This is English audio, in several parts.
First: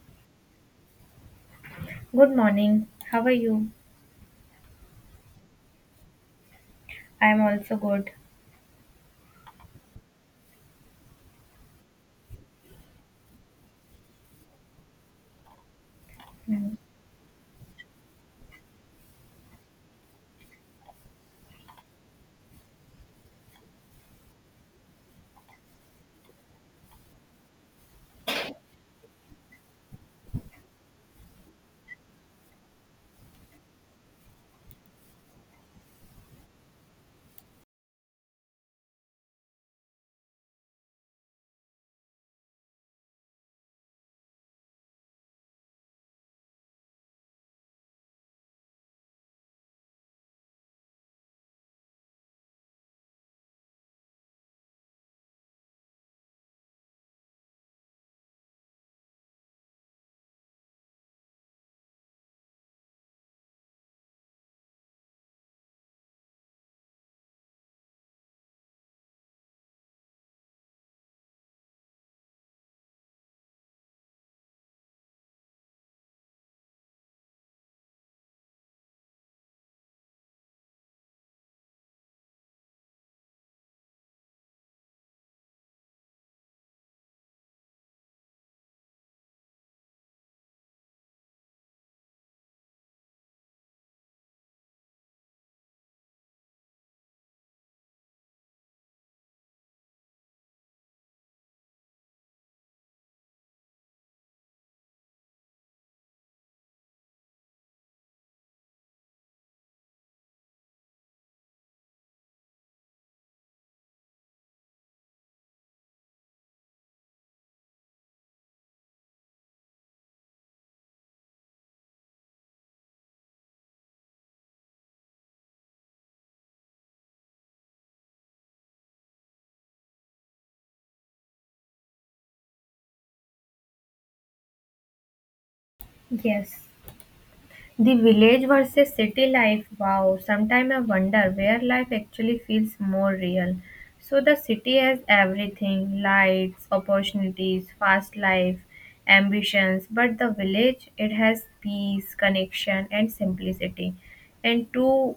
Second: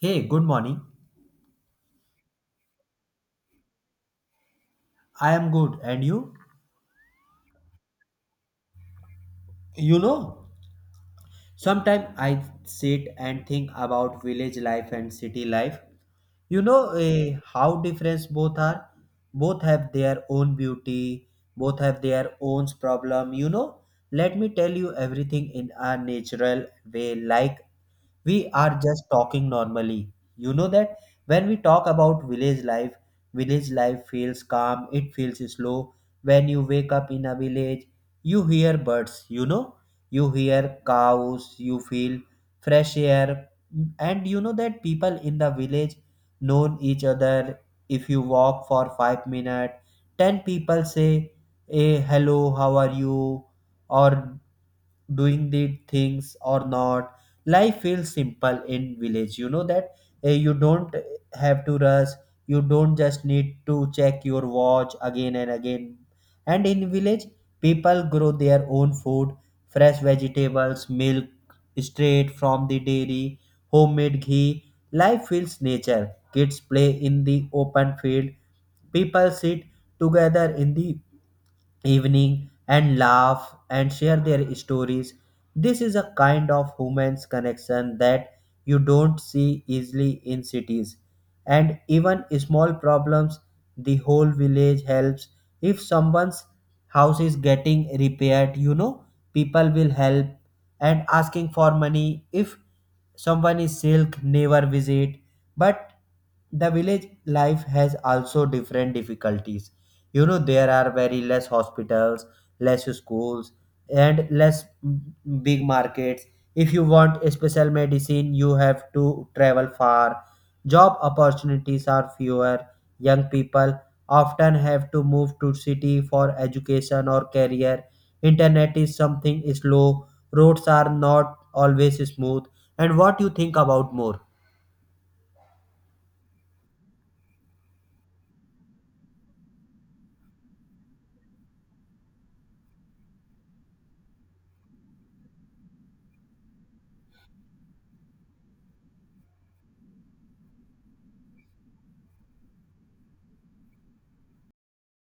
Hey, good morning. Good morning. How are you? I am good, and you? I'm also good. You know, sometimes I sit and think about village life and city life. You Mm. know how different both are. Both have their own beauty. Both have their own problem. You know, let me tell you everything in a natural way, like we are just talking normally. You know that when we talk about village life feels calm, it feels slow. When you wake up in a village, you hear birds, you know, you hear cows, you feel fresh air, and you know that people in the village know each other. If you walk for 5 minutes, ten people say, Hey, hello, how are you? Or doing the things or not, life feels simple in village. You know that you don't have to rush, you don't just need to check your watch again and again. And in village, people grow their own food, fresh vegetables, milk straight from the dairy, homemade ghee. Life feels nature. Kids play in the open field, people sit together in the evening and laugh and share their stories. This is a kind of human's connection that you don't see easily in cities. And even small problems, the whole village helps. If someone's house is getting repaired, you know, people will help and asking for money. If someone is silk never visit, but the village life has also different difficulties. You know, there are very less hospitals, less schools, and less big markets. If you want a special medicine, you have to travel far. Job opportunities are fewer, young people often have to move to city for education or career. Internet is something slow, roads are not always smooth, and what you think about more? Yes. The village versus city life. Wow. Sometimes I wonder where life actually feels more real. So the city has everything lights, opportunities, fast life, ambitions. But the village, it has peace, connection, and simplicity. And two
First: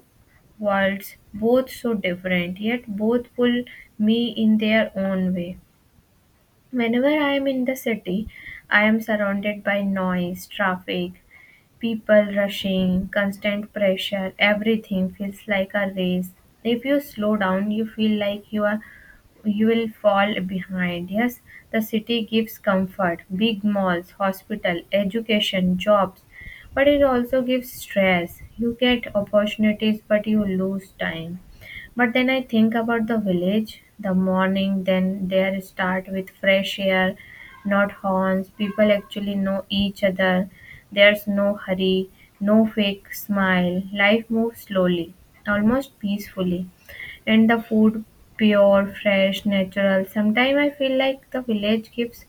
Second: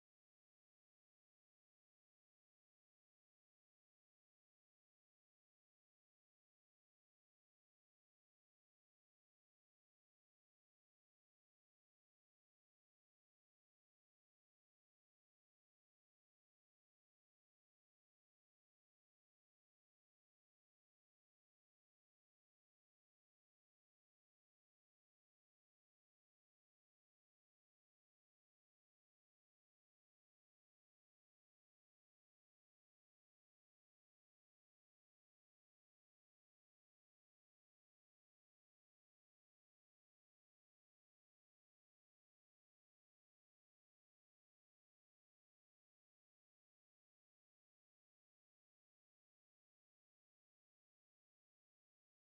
worlds, both so different, yet both pull me in their own way. Whenever I am in the city, I am surrounded by noise, traffic, people rushing, constant pressure, everything feels like a race. If you slow down, you feel like you will fall behind. Yes, the city gives comfort, big malls, hospital, education, jobs, but it also gives stress. You get opportunities, but you lose time. But then I think about the village, the morning, then there start with fresh air, not horns. People actually know each other. There's no hurry, no fake smile. Life moves slowly, almost peacefully. And the food pure, fresh, natural. Sometimes I feel like the village gives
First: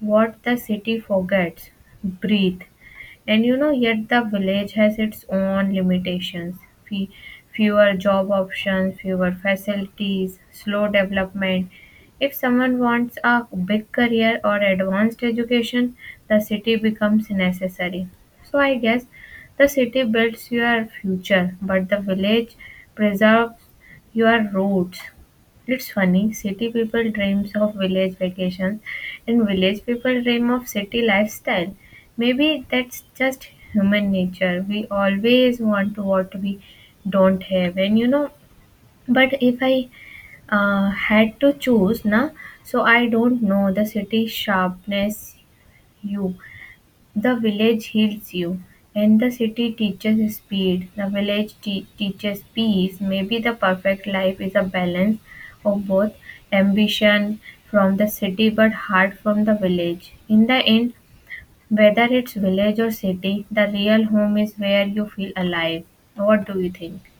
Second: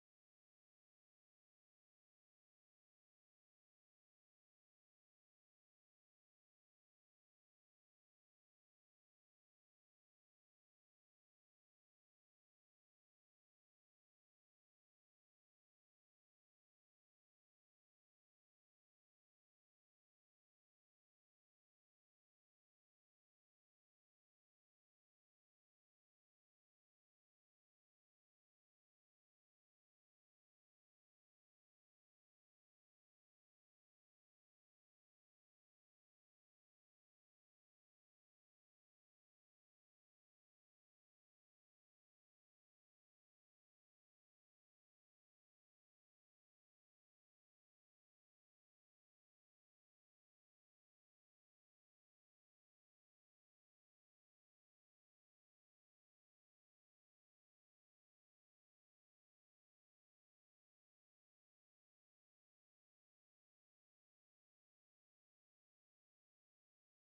what the city forgets. Breathe. And you know, yet the village has its own limitations. Fe- Fewer job options, fewer facilities, slow development, if someone wants a big career or advanced education, the city becomes necessary. So I guess the city builds your future, but the village preserves your roots. It's funny, city people dreams of village vacations and village people dream of city lifestyle. Maybe that's just human nature. We always want what we don't have. And you know, but if I had to choose na so I don't know the city sharpness you the village heals you, and the city teaches speed, the village teaches peace. Maybe the perfect life is a balance of both, ambition from the city but heart from the village. In the end, whether it's village or city, the real home is where you feel alive. What do you think?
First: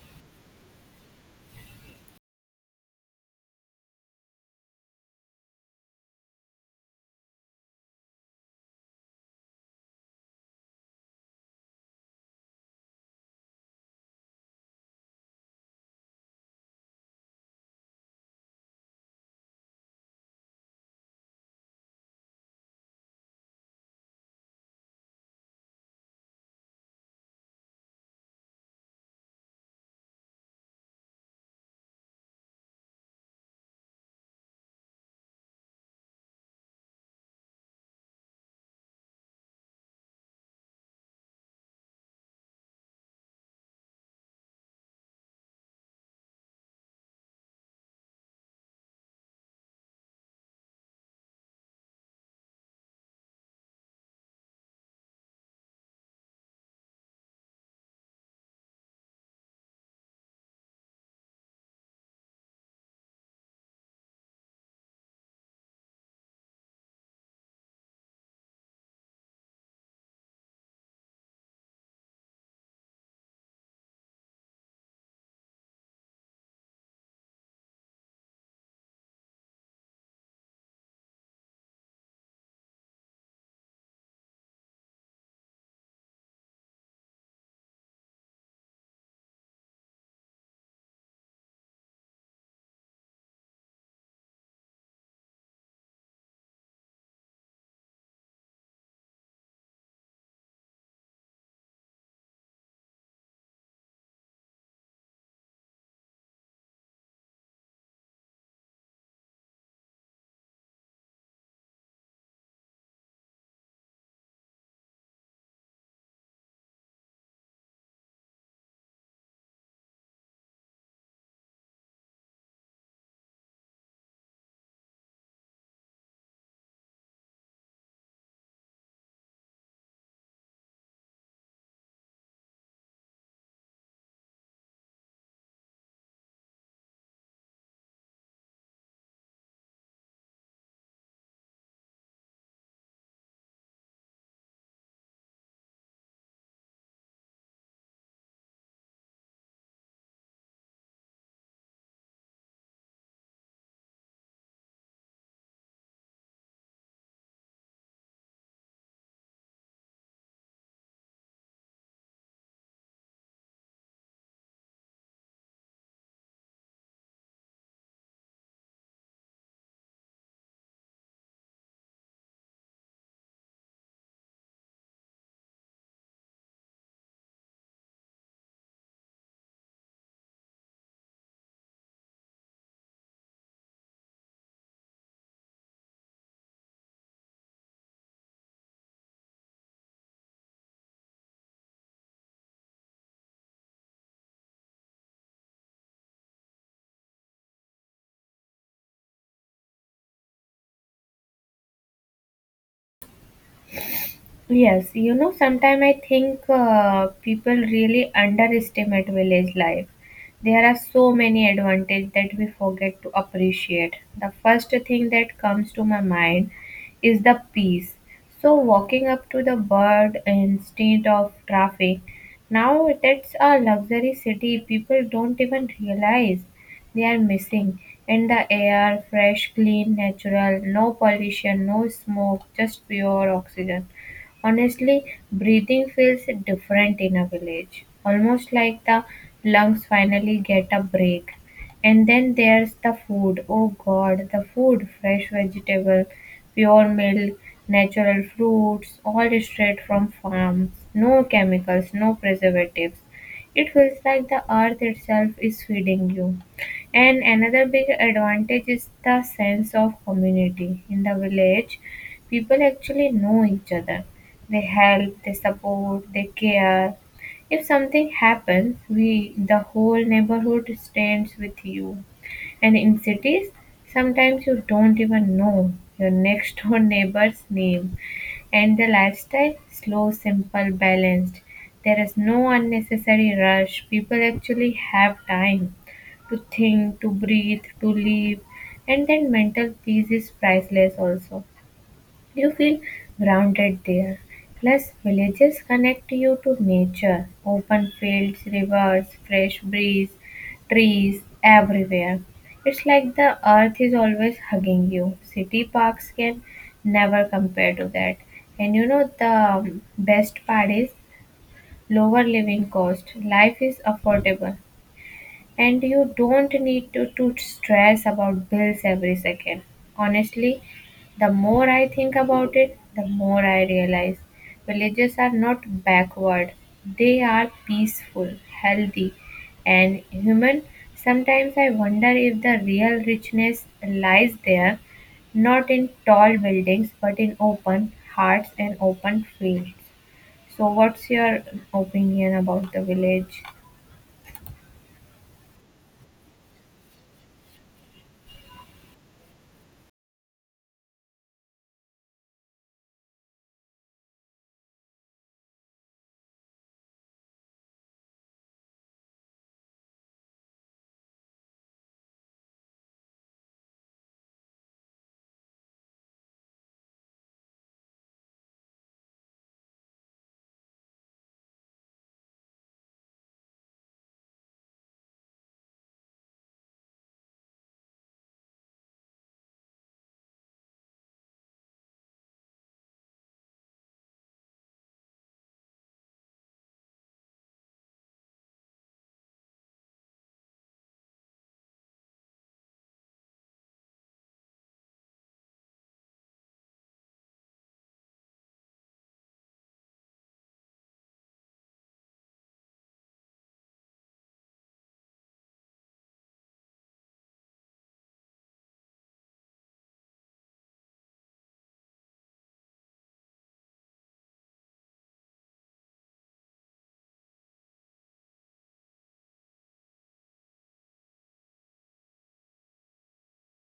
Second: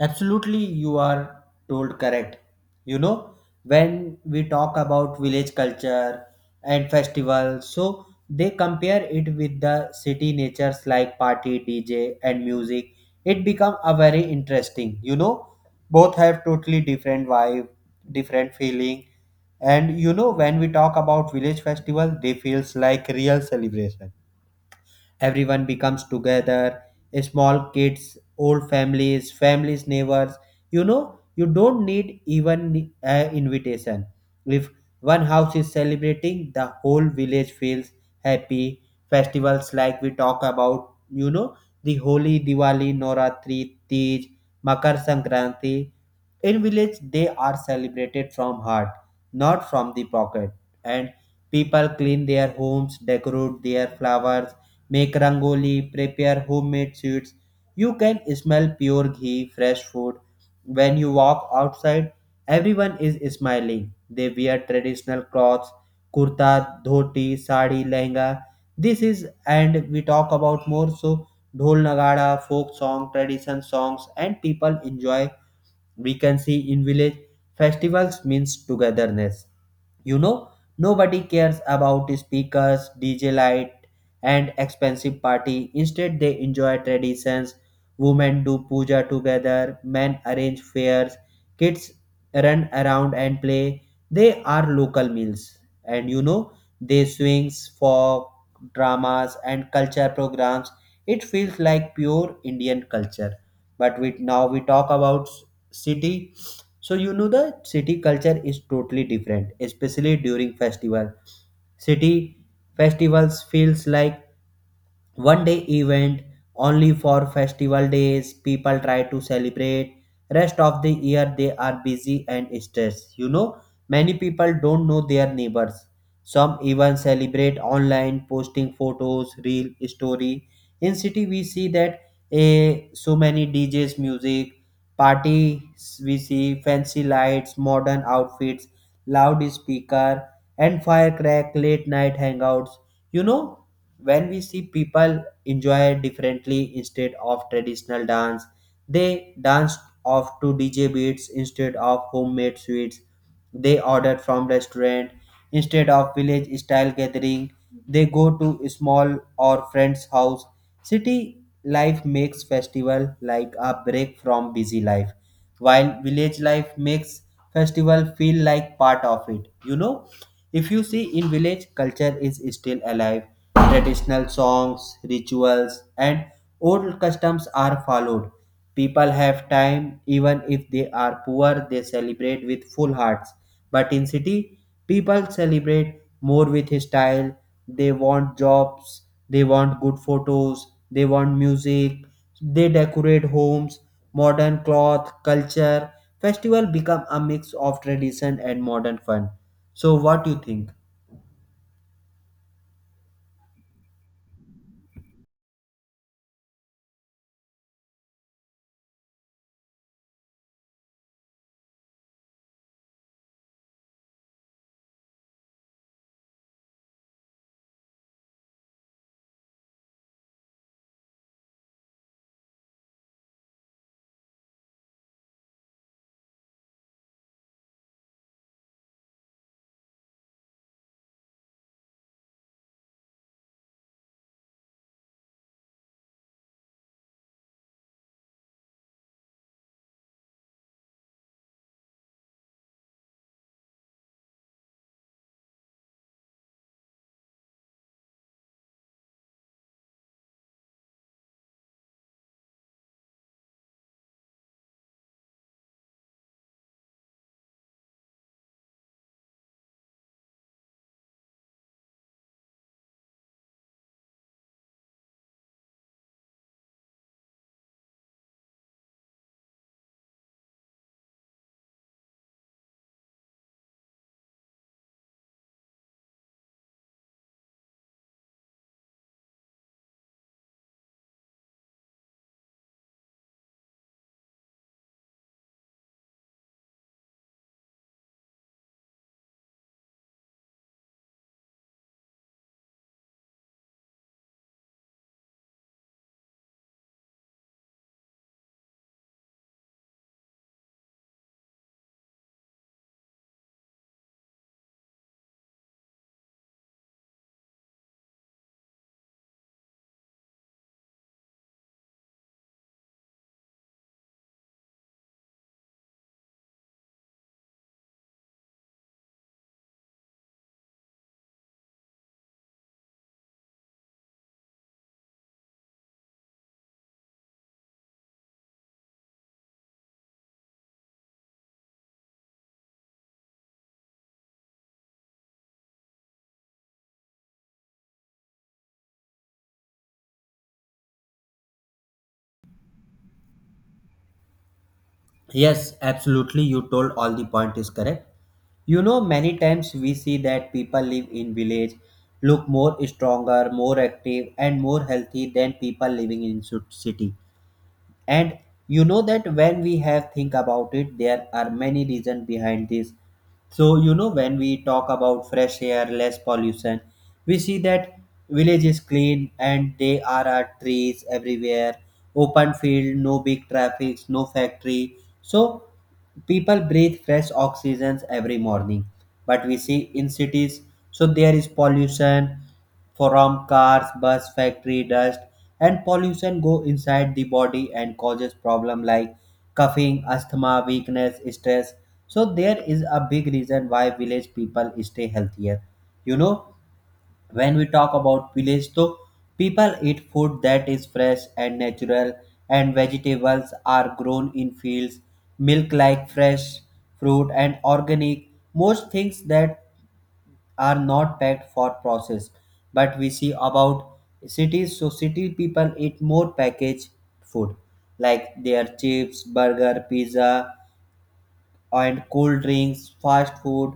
Absolutely, you are told correct. You know, when we talk about village culture and festivals, so they compare it with the city natures like party, DJ, and music. It become a very interesting. You know, both have totally different vibe, different feeling, and you know when we talk about village festival, they feels like real celebration. Everyone becomes together, small kids, old families, neighbors. You know, you don't need even invitation. If one house is celebrating, the whole village feels happy. Festivals like we talk about, you know, the holi, diwali, noratri, tej, makar sankranti, in village they are celebrated from heart, not from the pocket. And people clean their homes, decorate their flowers, make rangoli, prepare homemade sweets. You can smell pure ghee, fresh food. When you walk outside, everyone is smiling. They wear traditional clothes, kurta, dhoti, sari, lehenga. This is, and we talk about more, so dhol nagada, folk song, tradition songs, and people enjoy. We can see in village, festivals means togetherness. You know, nobody cares about speakers, DJ light, and expensive party. Instead, they enjoy traditions. Women do puja together, men arrange fairs, kids run around and play. They are local meals. And you know, they swings, folk, dramas, and culture programs. It feels like pure Indian culture. But now we talk about city. So you know the city culture is totally different, especially during festival. City festivals feels like 1-day event. Only for festival days people try to celebrate, rest of the year they are busy and stressed. You know, many people don't know their neighbors, some even celebrate online, posting photos, real story. In city we see that a so many djs, music, parties. We see fancy lights, modern outfits, loud speaker, and firecrack, late night hangouts. You know, when we see people enjoy differently, instead of traditional dance they dance off to dj beats, instead of homemade sweets they order from restaurant, instead of village style gathering they go to small or friend's house. City life makes festival like a break from busy life, while village life makes festival feel like part of it. You know, if you see, in village culture is still alive, traditional songs, rituals, and old customs are followed. People have time, even if they are poor they celebrate with full hearts. But in city, people celebrate more with style. They want jobs, they want good photos, they want music, they decorate homes, modern cloth, culture. Festival become a mix of tradition and modern fun. So what do you think? Yes, you know, sometimes I think people really underestimate village life. There are so many advantages that we forget to appreciate. The first thing that comes to my mind is the peace. So, walking up to the bird instead of traffic, now that's a luxury city people don't even realize they are missing. In the air, fresh, clean, natural, no pollution, no smoke, just pure oxygen. Honestly, breathing feels different in a village, almost like the lungs finally get a break. And then there's the food. Oh God, the food, fresh vegetable, pure milk, natural fruits, all straight from farms, no chemicals, no preservatives. It feels like the earth itself is feeding you. And another big advantage is the sense of community. In the village, people actually know each other, they help, they support, they care. If something happens, we the whole neighborhood stands with you. And in cities, sometimes you don't even know your next door neighbor's name. And the lifestyle, slow, simple, balanced. There is no unnecessary rush. People actually have time to think, to breathe, to live. And then mental peace is priceless also. You feel grounded there, plus villages connect you to nature. Open fields, rivers, fresh breeze, trees everywhere. It's like the earth is always hugging you. City parks can never compare to that. And you know the best part is lower living cost. Life is affordable. And you don't need to stress about bills every second. Honestly, the more I think about it, the more I realize villages are not backward. They are peaceful, healthy, and human. Sometimes I wonder if the real richness lies there, not in tall buildings, but in open hearts and open fields. So, what's your opinion about the village? Yes, absolutely. You told all the point is correct. You know, many times we see that people live in village look more stronger, more active, and more healthy than people living in city. And you know that when we have think about it, there are many reasons behind this. So you know, when we talk about fresh air, less pollution, we see that village is clean and there are trees everywhere, open field, no big traffic, no factory. So people breathe fresh oxygens every morning. But we see in cities, so there is pollution from cars, bus, factory, dust, and pollution go inside the body and causes problem like coughing, asthma, weakness, stress. So there is a big reason why village people stay healthier. You know, when we talk about village, though, people eat food that is fresh and natural, and vegetables are grown in fields, milk like fresh fruit and organic. Most things that are not packed for process. But we see about cities, so city people eat more packaged food like their chips, burger, pizza, and cold drinks, fast food,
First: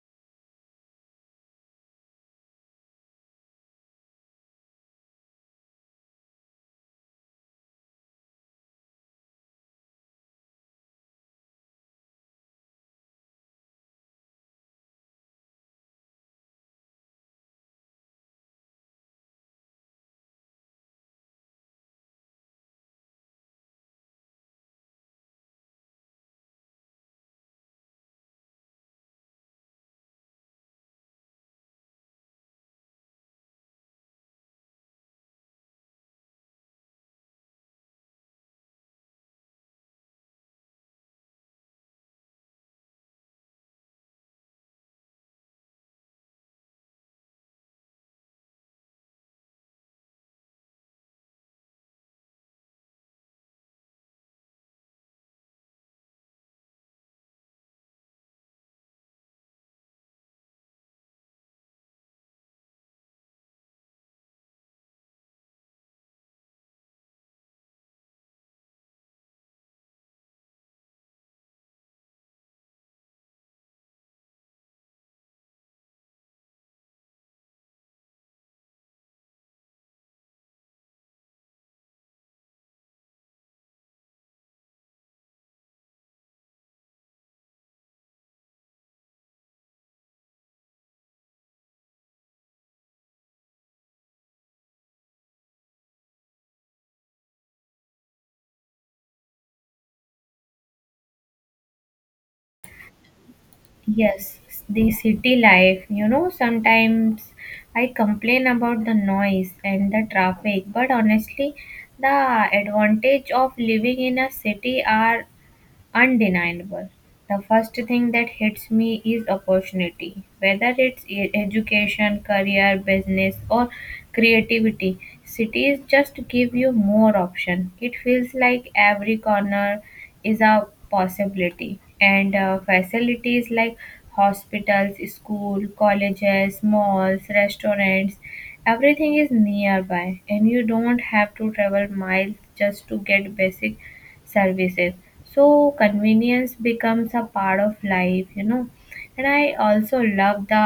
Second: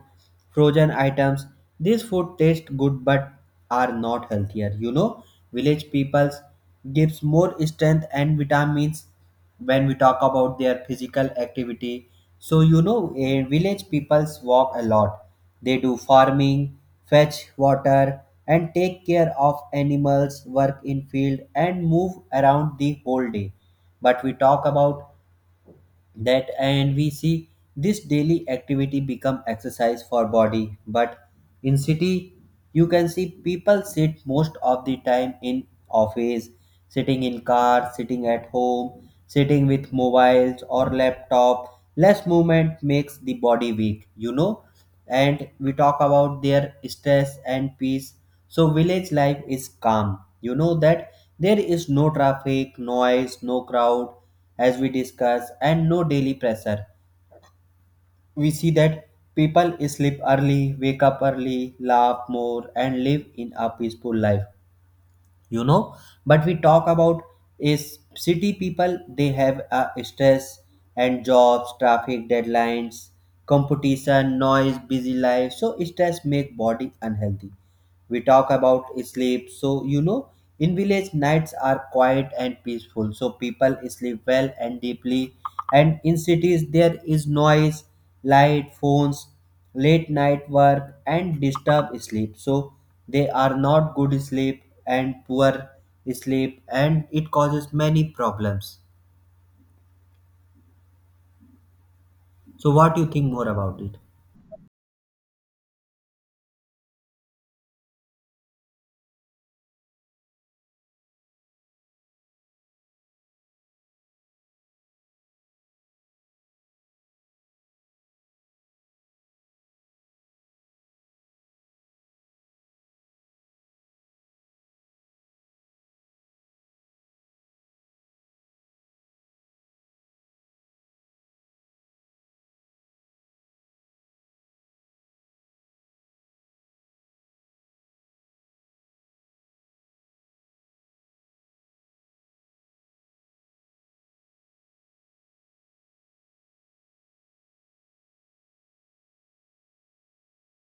frozen items. These food taste good but are not healthier. You know, village peoples gives more strength and vitamins when we talk about their physical activity. So you know, village peoples walk a lot. They do farming, fetch water, and take care of animals, work in field, and move around the whole day. But we talk about that and we see this daily activity become exercise for body. But in city, you can see people sit most of the time in office, sitting in car, sitting at home, sitting with mobiles or laptop. Less movement makes the body weak. You know, and we talk about their stress and peace, so village life is calm. You know that there is no traffic noise, no crowd, as we discuss, and no daily pressure. We see that people sleep early, wake up early, laugh more, and live in a peaceful life. You know, but we talk about is city people, they have a stress and jobs, traffic, deadlines, competition, noise, busy life. So stress make body unhealthy. We talk about sleep, so you know, in village nights are quiet and peaceful, so people sleep well and deeply. And in cities there is noise, light, phones, late night work, and disturb sleep, so they are not good sleep, and poor sleep, and it causes many problems. So what do you think more about it? Yes, the city life. You know, sometimes I complain about the noise and the traffic, but honestly, the advantage of living in a city are undeniable. The first thing that hits me is opportunity. Whether it's education, career, business, or creativity, cities just give you more option. It feels like every corner is a possibility, and facilities like hospitals, school, colleges, malls, restaurants, everything is nearby, and you don't have to travel miles just to get basic services, so convenience becomes a part of life. You know, and I also love the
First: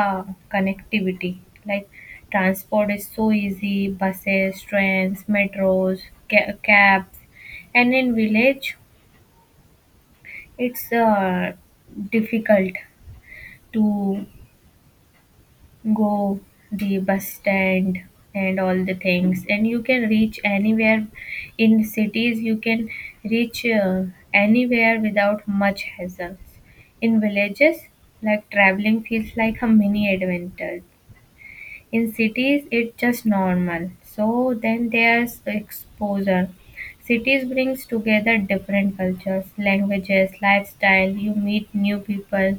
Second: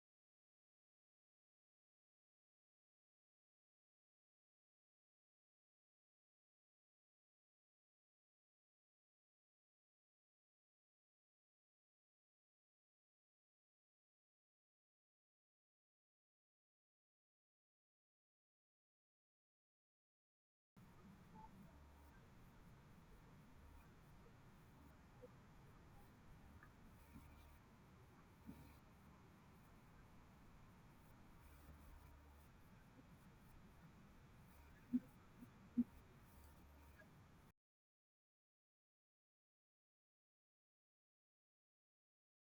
connectivity, like transport is so easy, buses, trains, metros, cabs. And in village, it's difficult to go the bus stand and all the things, and you can reach anywhere. In cities you can reach anywhere without much hassles. In villages, like traveling feels like a mini adventure. In cities it's just normal. So then there's exposure, cities brings together different cultures, languages, lifestyle. You meet new people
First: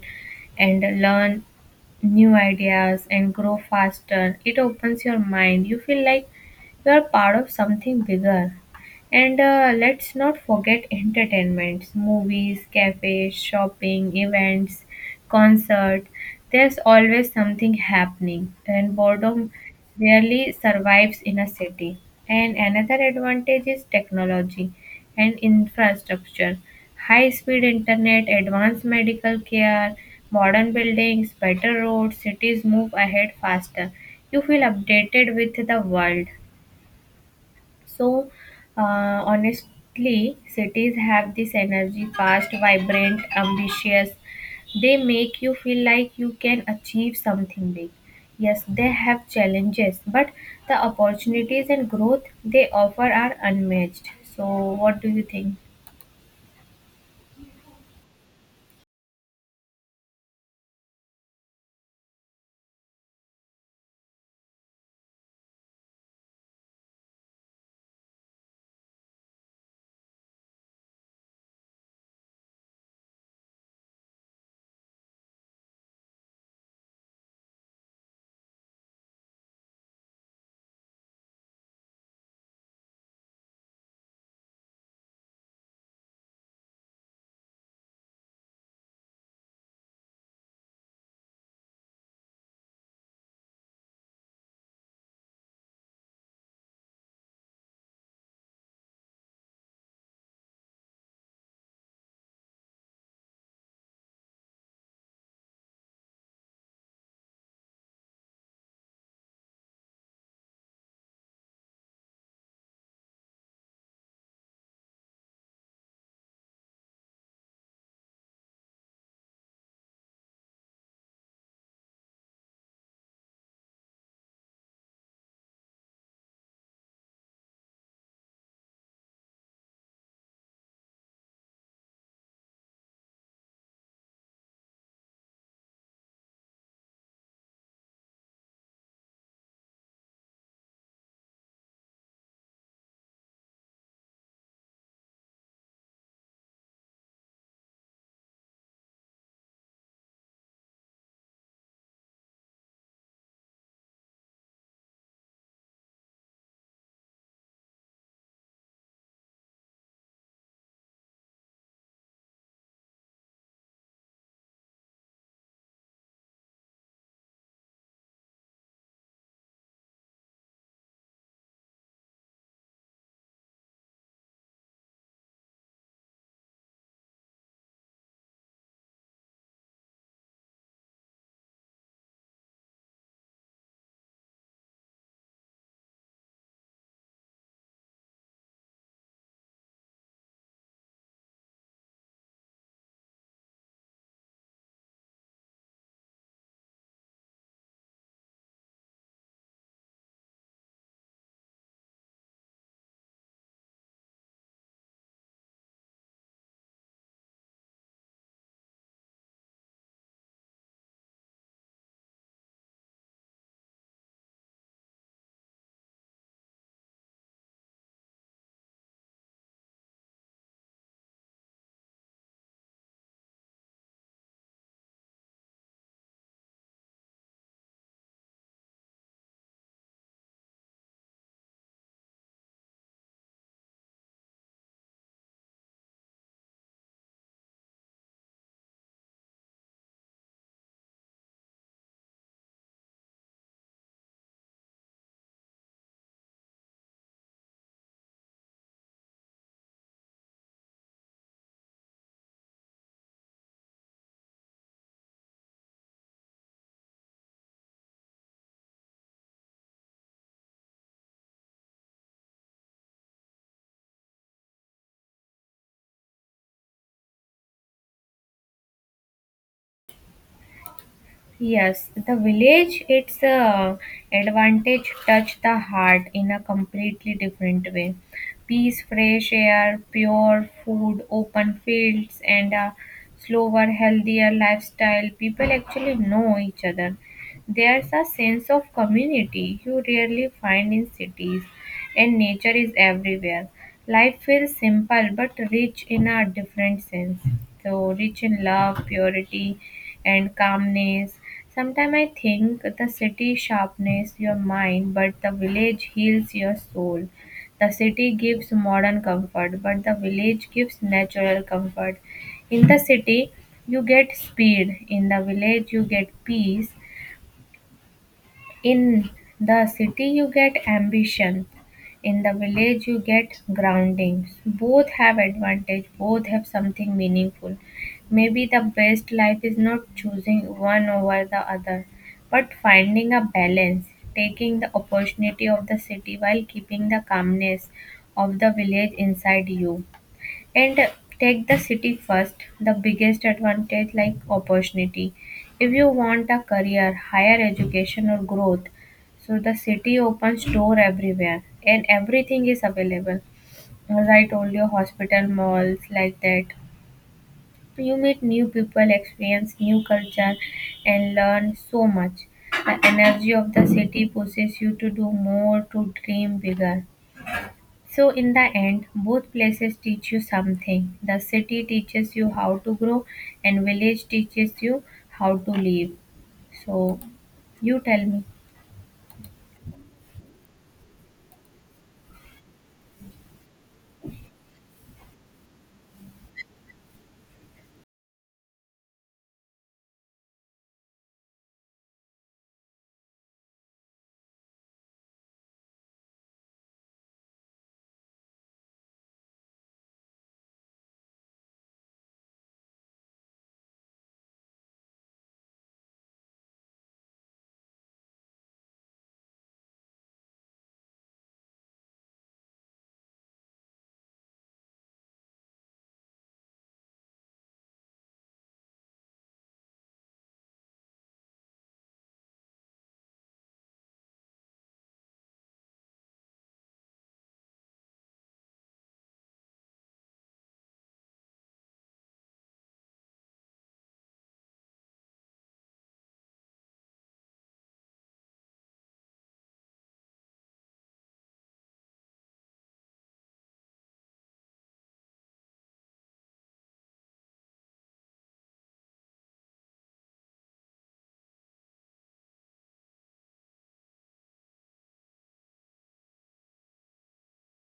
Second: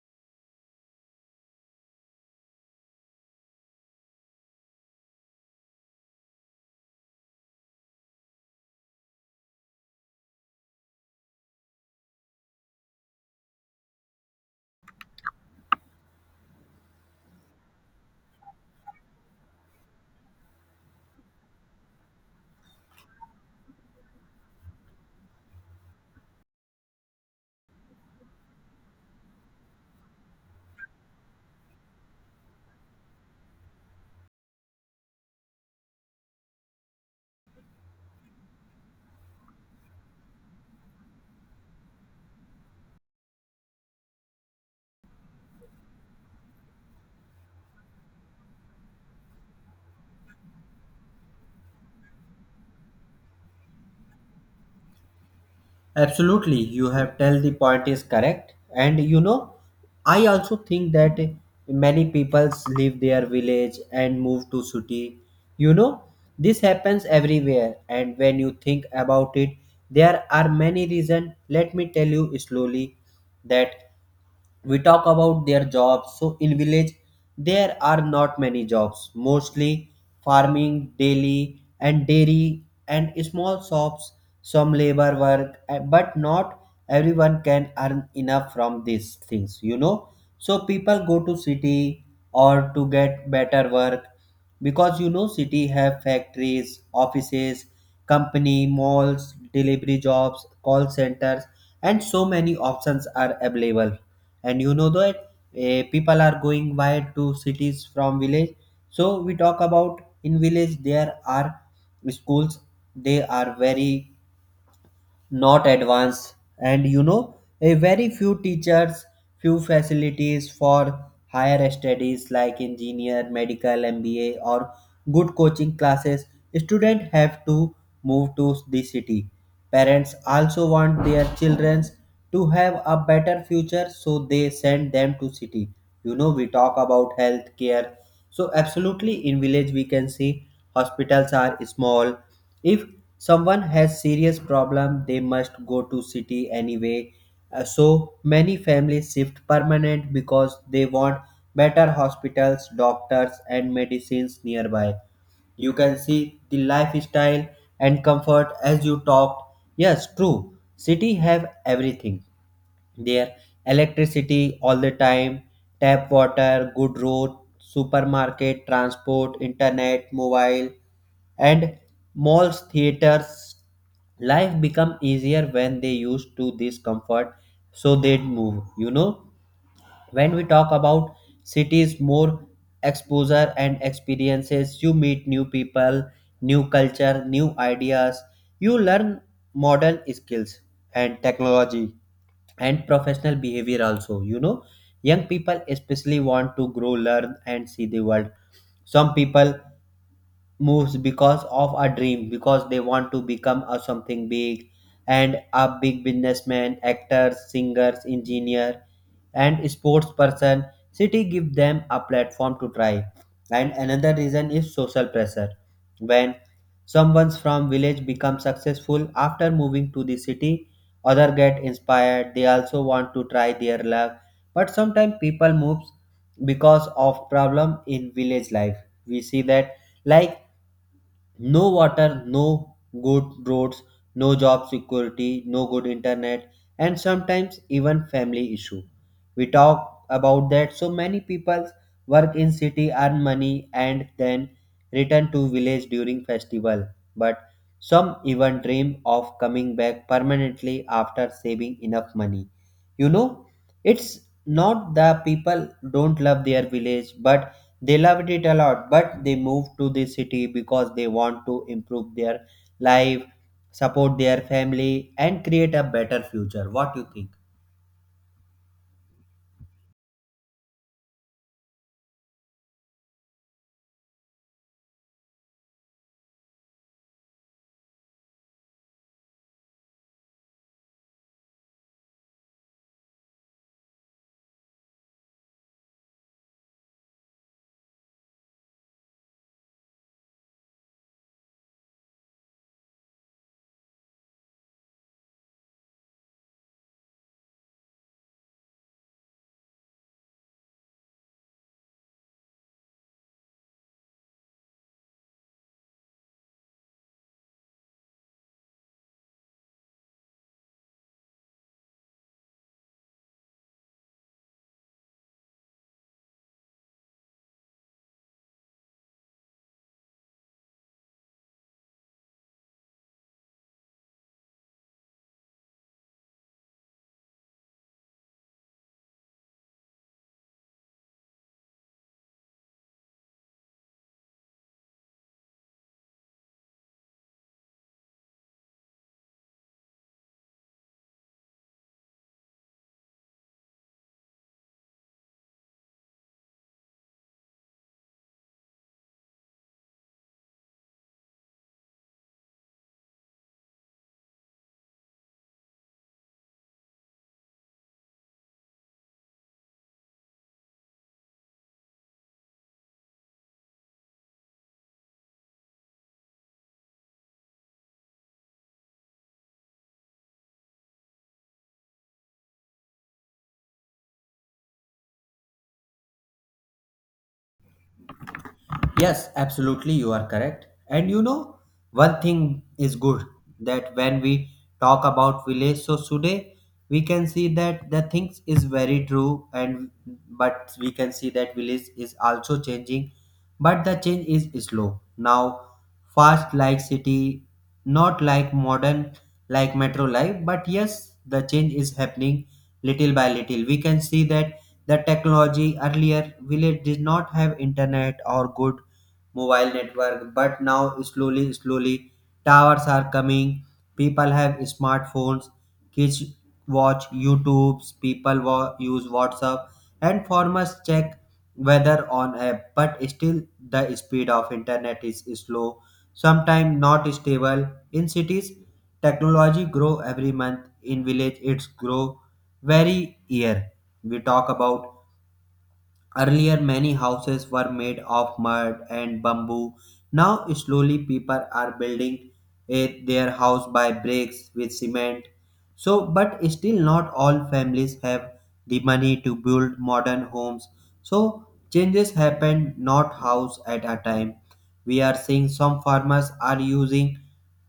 and learn new ideas and grow faster. It opens your mind, you feel like you are part of something bigger. And let's not forget entertainments, movies, cafes, shopping, events, concert. There's always something happening, and boredom rarely survives in a city. And another advantage is technology and infrastructure. High speed internet, advanced medical care, modern buildings, better roads, cities move ahead faster. You feel updated with the world. So, honestly, cities have this energy, fast, vibrant, ambitious. They make you feel like you can achieve something big. Yes, they have challenges, but the opportunities and growth they offer are unmatched. So, what do you think? Absolutely, you have tell the point is correct, and you know, I also think that many peoples leave their village and move to city. You know, this happens everywhere, and when you think about it, there are many reasons. Let me tell you slowly that we talk about their jobs. So in village there are not many jobs, mostly farming, daily and dairy and small shops, some labor work, but not everyone can earn enough from these things. You know, so people go to city or to get better work, because you know city have factories, offices, company, malls, delivery jobs, call centers, and so many options are available. And you know that, people are going wide to cities from village. So we talk about, in village there are schools, they are very not advanced, and you know a very few teachers, few facilities for higher studies like engineer, medical, mba, or good coaching classes. Students have to move to the city. Parents also want their children to have a better future, so they send them to city. You know, we talk about health care, so absolutely in village we can see hospitals are small. If someone has serious problem they must go to city anyway. So many families shift permanent because they want better hospitals, doctors, and medicines nearby. You can see the lifestyle and comfort, as you talked, yes, true. City have everything there, electricity all the time, tap water, good road, supermarket, transport, internet, mobile, and malls, theaters. Life become easier when they used to this comfort, so they'd move. You know, when we talk about cities, more exposure and experiences, you meet new people, new culture, new ideas, you learn modern skills and technology and professional behavior also. You know, young people especially want to grow, learn, and see the world. Some people moves because of a dream, because they want to become a something big, and a big businessman, actors, singers, engineer, and sports person. City give them a platform to try. And another reason is social pressure. When someone from village becomes successful after moving to the city, other get inspired, they also want to try their luck. But sometimes people moves because of problem in village life. We see that, like no water, no good roads, no job security, no good internet, and sometimes even family issue. We talk about that. So many people work in city, earn money, and then return to village during festival. But some even dream of coming back permanently after saving enough money. You know, it's not the people don't love their village, but they loved it a lot, but they moved to the city because they want to improve their life, support their family, and create a better future. What do you think? Yes, the village, its advantage touch the heart in a completely different way. Peace, fresh air, pure food, open fields, and a slower, healthier lifestyle. People actually know each other. There's a sense of community you rarely find in cities, and nature is everywhere. Life feels simple but rich in a different sense. So, rich in love, purity, and calmness. Sometimes I think the city sharpens your mind, but the village heals your soul. The city gives modern comfort, but the village gives natural comfort. In the city, you get speed. In the village, you get peace. In the city, you get ambition. In the village, you get grounding. Both have advantage. Both have something meaningful. Maybe the best life is not choosing one over the other, but finding a balance, taking the opportunity of the city while keeping the calmness of the village inside you. And take the city first, the biggest advantage like opportunity. If you want a career, higher education, or growth, so the city opens door everywhere and everything is available. As I told you, hospital, malls, like that. You meet new people, experience new culture, and learn so much. The energy of the city pushes you to do more, to dream bigger. So, in the end, both places teach you something. The city teaches you how to grow, and village teaches you how to live. So, you tell me. Yes, absolutely, you are correct. And you know, one thing is good, that when we talk about village, so today we can see that the things is very true, and but we can see that village is also changing, but the change is slow now, fast like city, not like modern, like metro life, but yes, the change is happening little by little. We can see that the technology, earlier village did not have internet or good mobile network, but now, slowly slowly, towers are coming, people have smartphones, kids watch youtubes, people use whatsapp, and farmers check weather on app. But still the speed of internet is slow, sometimes not stable. In cities technology grow every month, in village it's grow very year. We talk about, earlier many houses were made of mud and bamboo. Now, slowly, people are building their house by bricks with cement. So but still, not all families have the money to build modern homes. So changes happen not house at a time. We are seeing some farmers are using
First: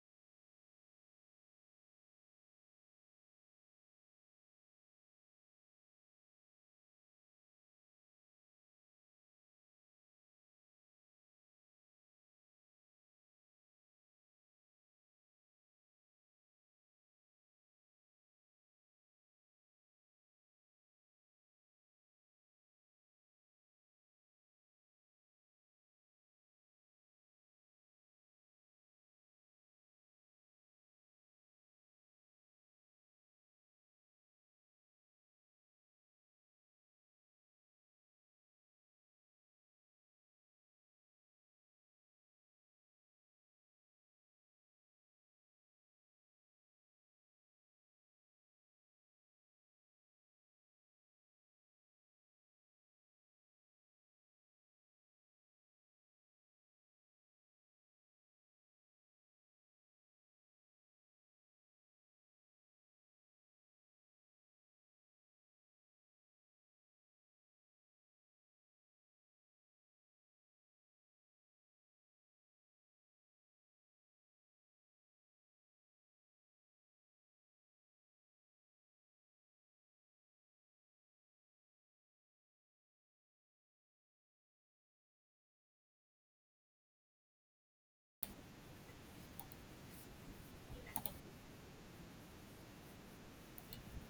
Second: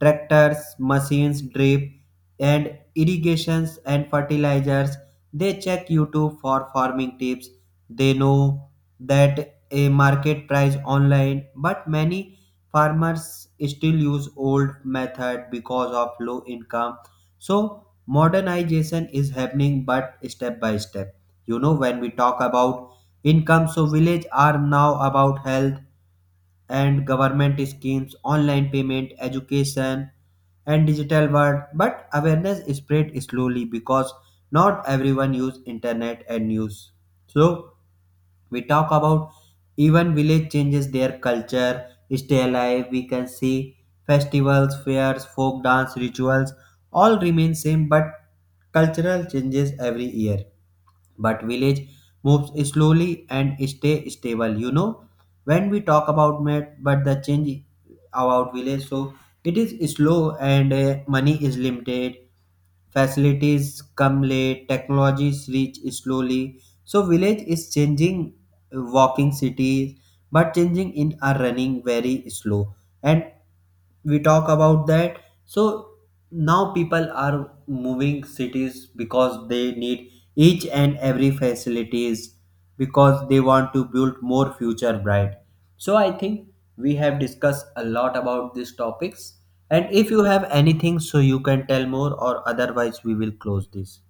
tractors, machines, drip, and irrigations and fertilizers. They check YouTube for farming tips, they know that a market price online, but many farmers still use old method because of low income. So modernization is happening but step by step. You know, when we talk about income, so village are now about health and government schemes, online payment, education, and digital world, but awareness spread slowly because not everyone use internet and news. So we talk about, even village changes, their culture stay alive. We can see festivals, fairs, folk dance, rituals, all remain same. But cultural changes every year, but village moves slowly and stay stable. You know, when we talk about met, but the change about village, so it is slow and money is limited, facilities come late, technologies reach slowly. So village is changing, walking cities, but changing in are running very slow. And we talk about that, so now people are moving cities because they need each and every facilities, because they want to build more future bright. So I think we have discussed a lot about these topics, and if you have anything so you can tell more or otherwise we will close this.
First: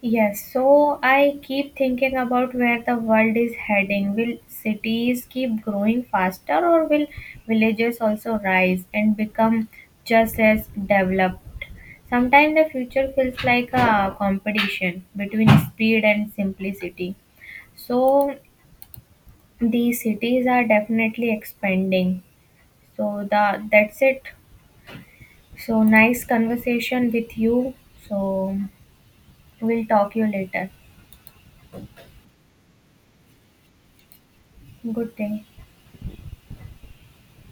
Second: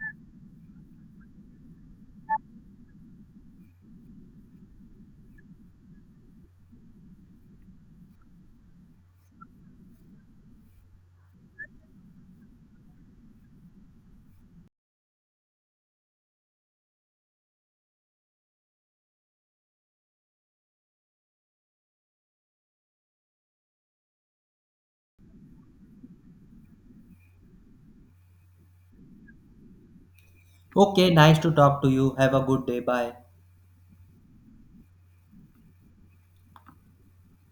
Yes, so I keep thinking about where the world is heading. Will cities keep growing faster or will villages also rise and become just as developed? Sometimes the future feels like a competition between speed and simplicity. So the cities are definitely expanding. So the that's it. So nice conversation with you. So we'll talk you later. Okay, nice to talk to you. Have a good day. Bye. Good day.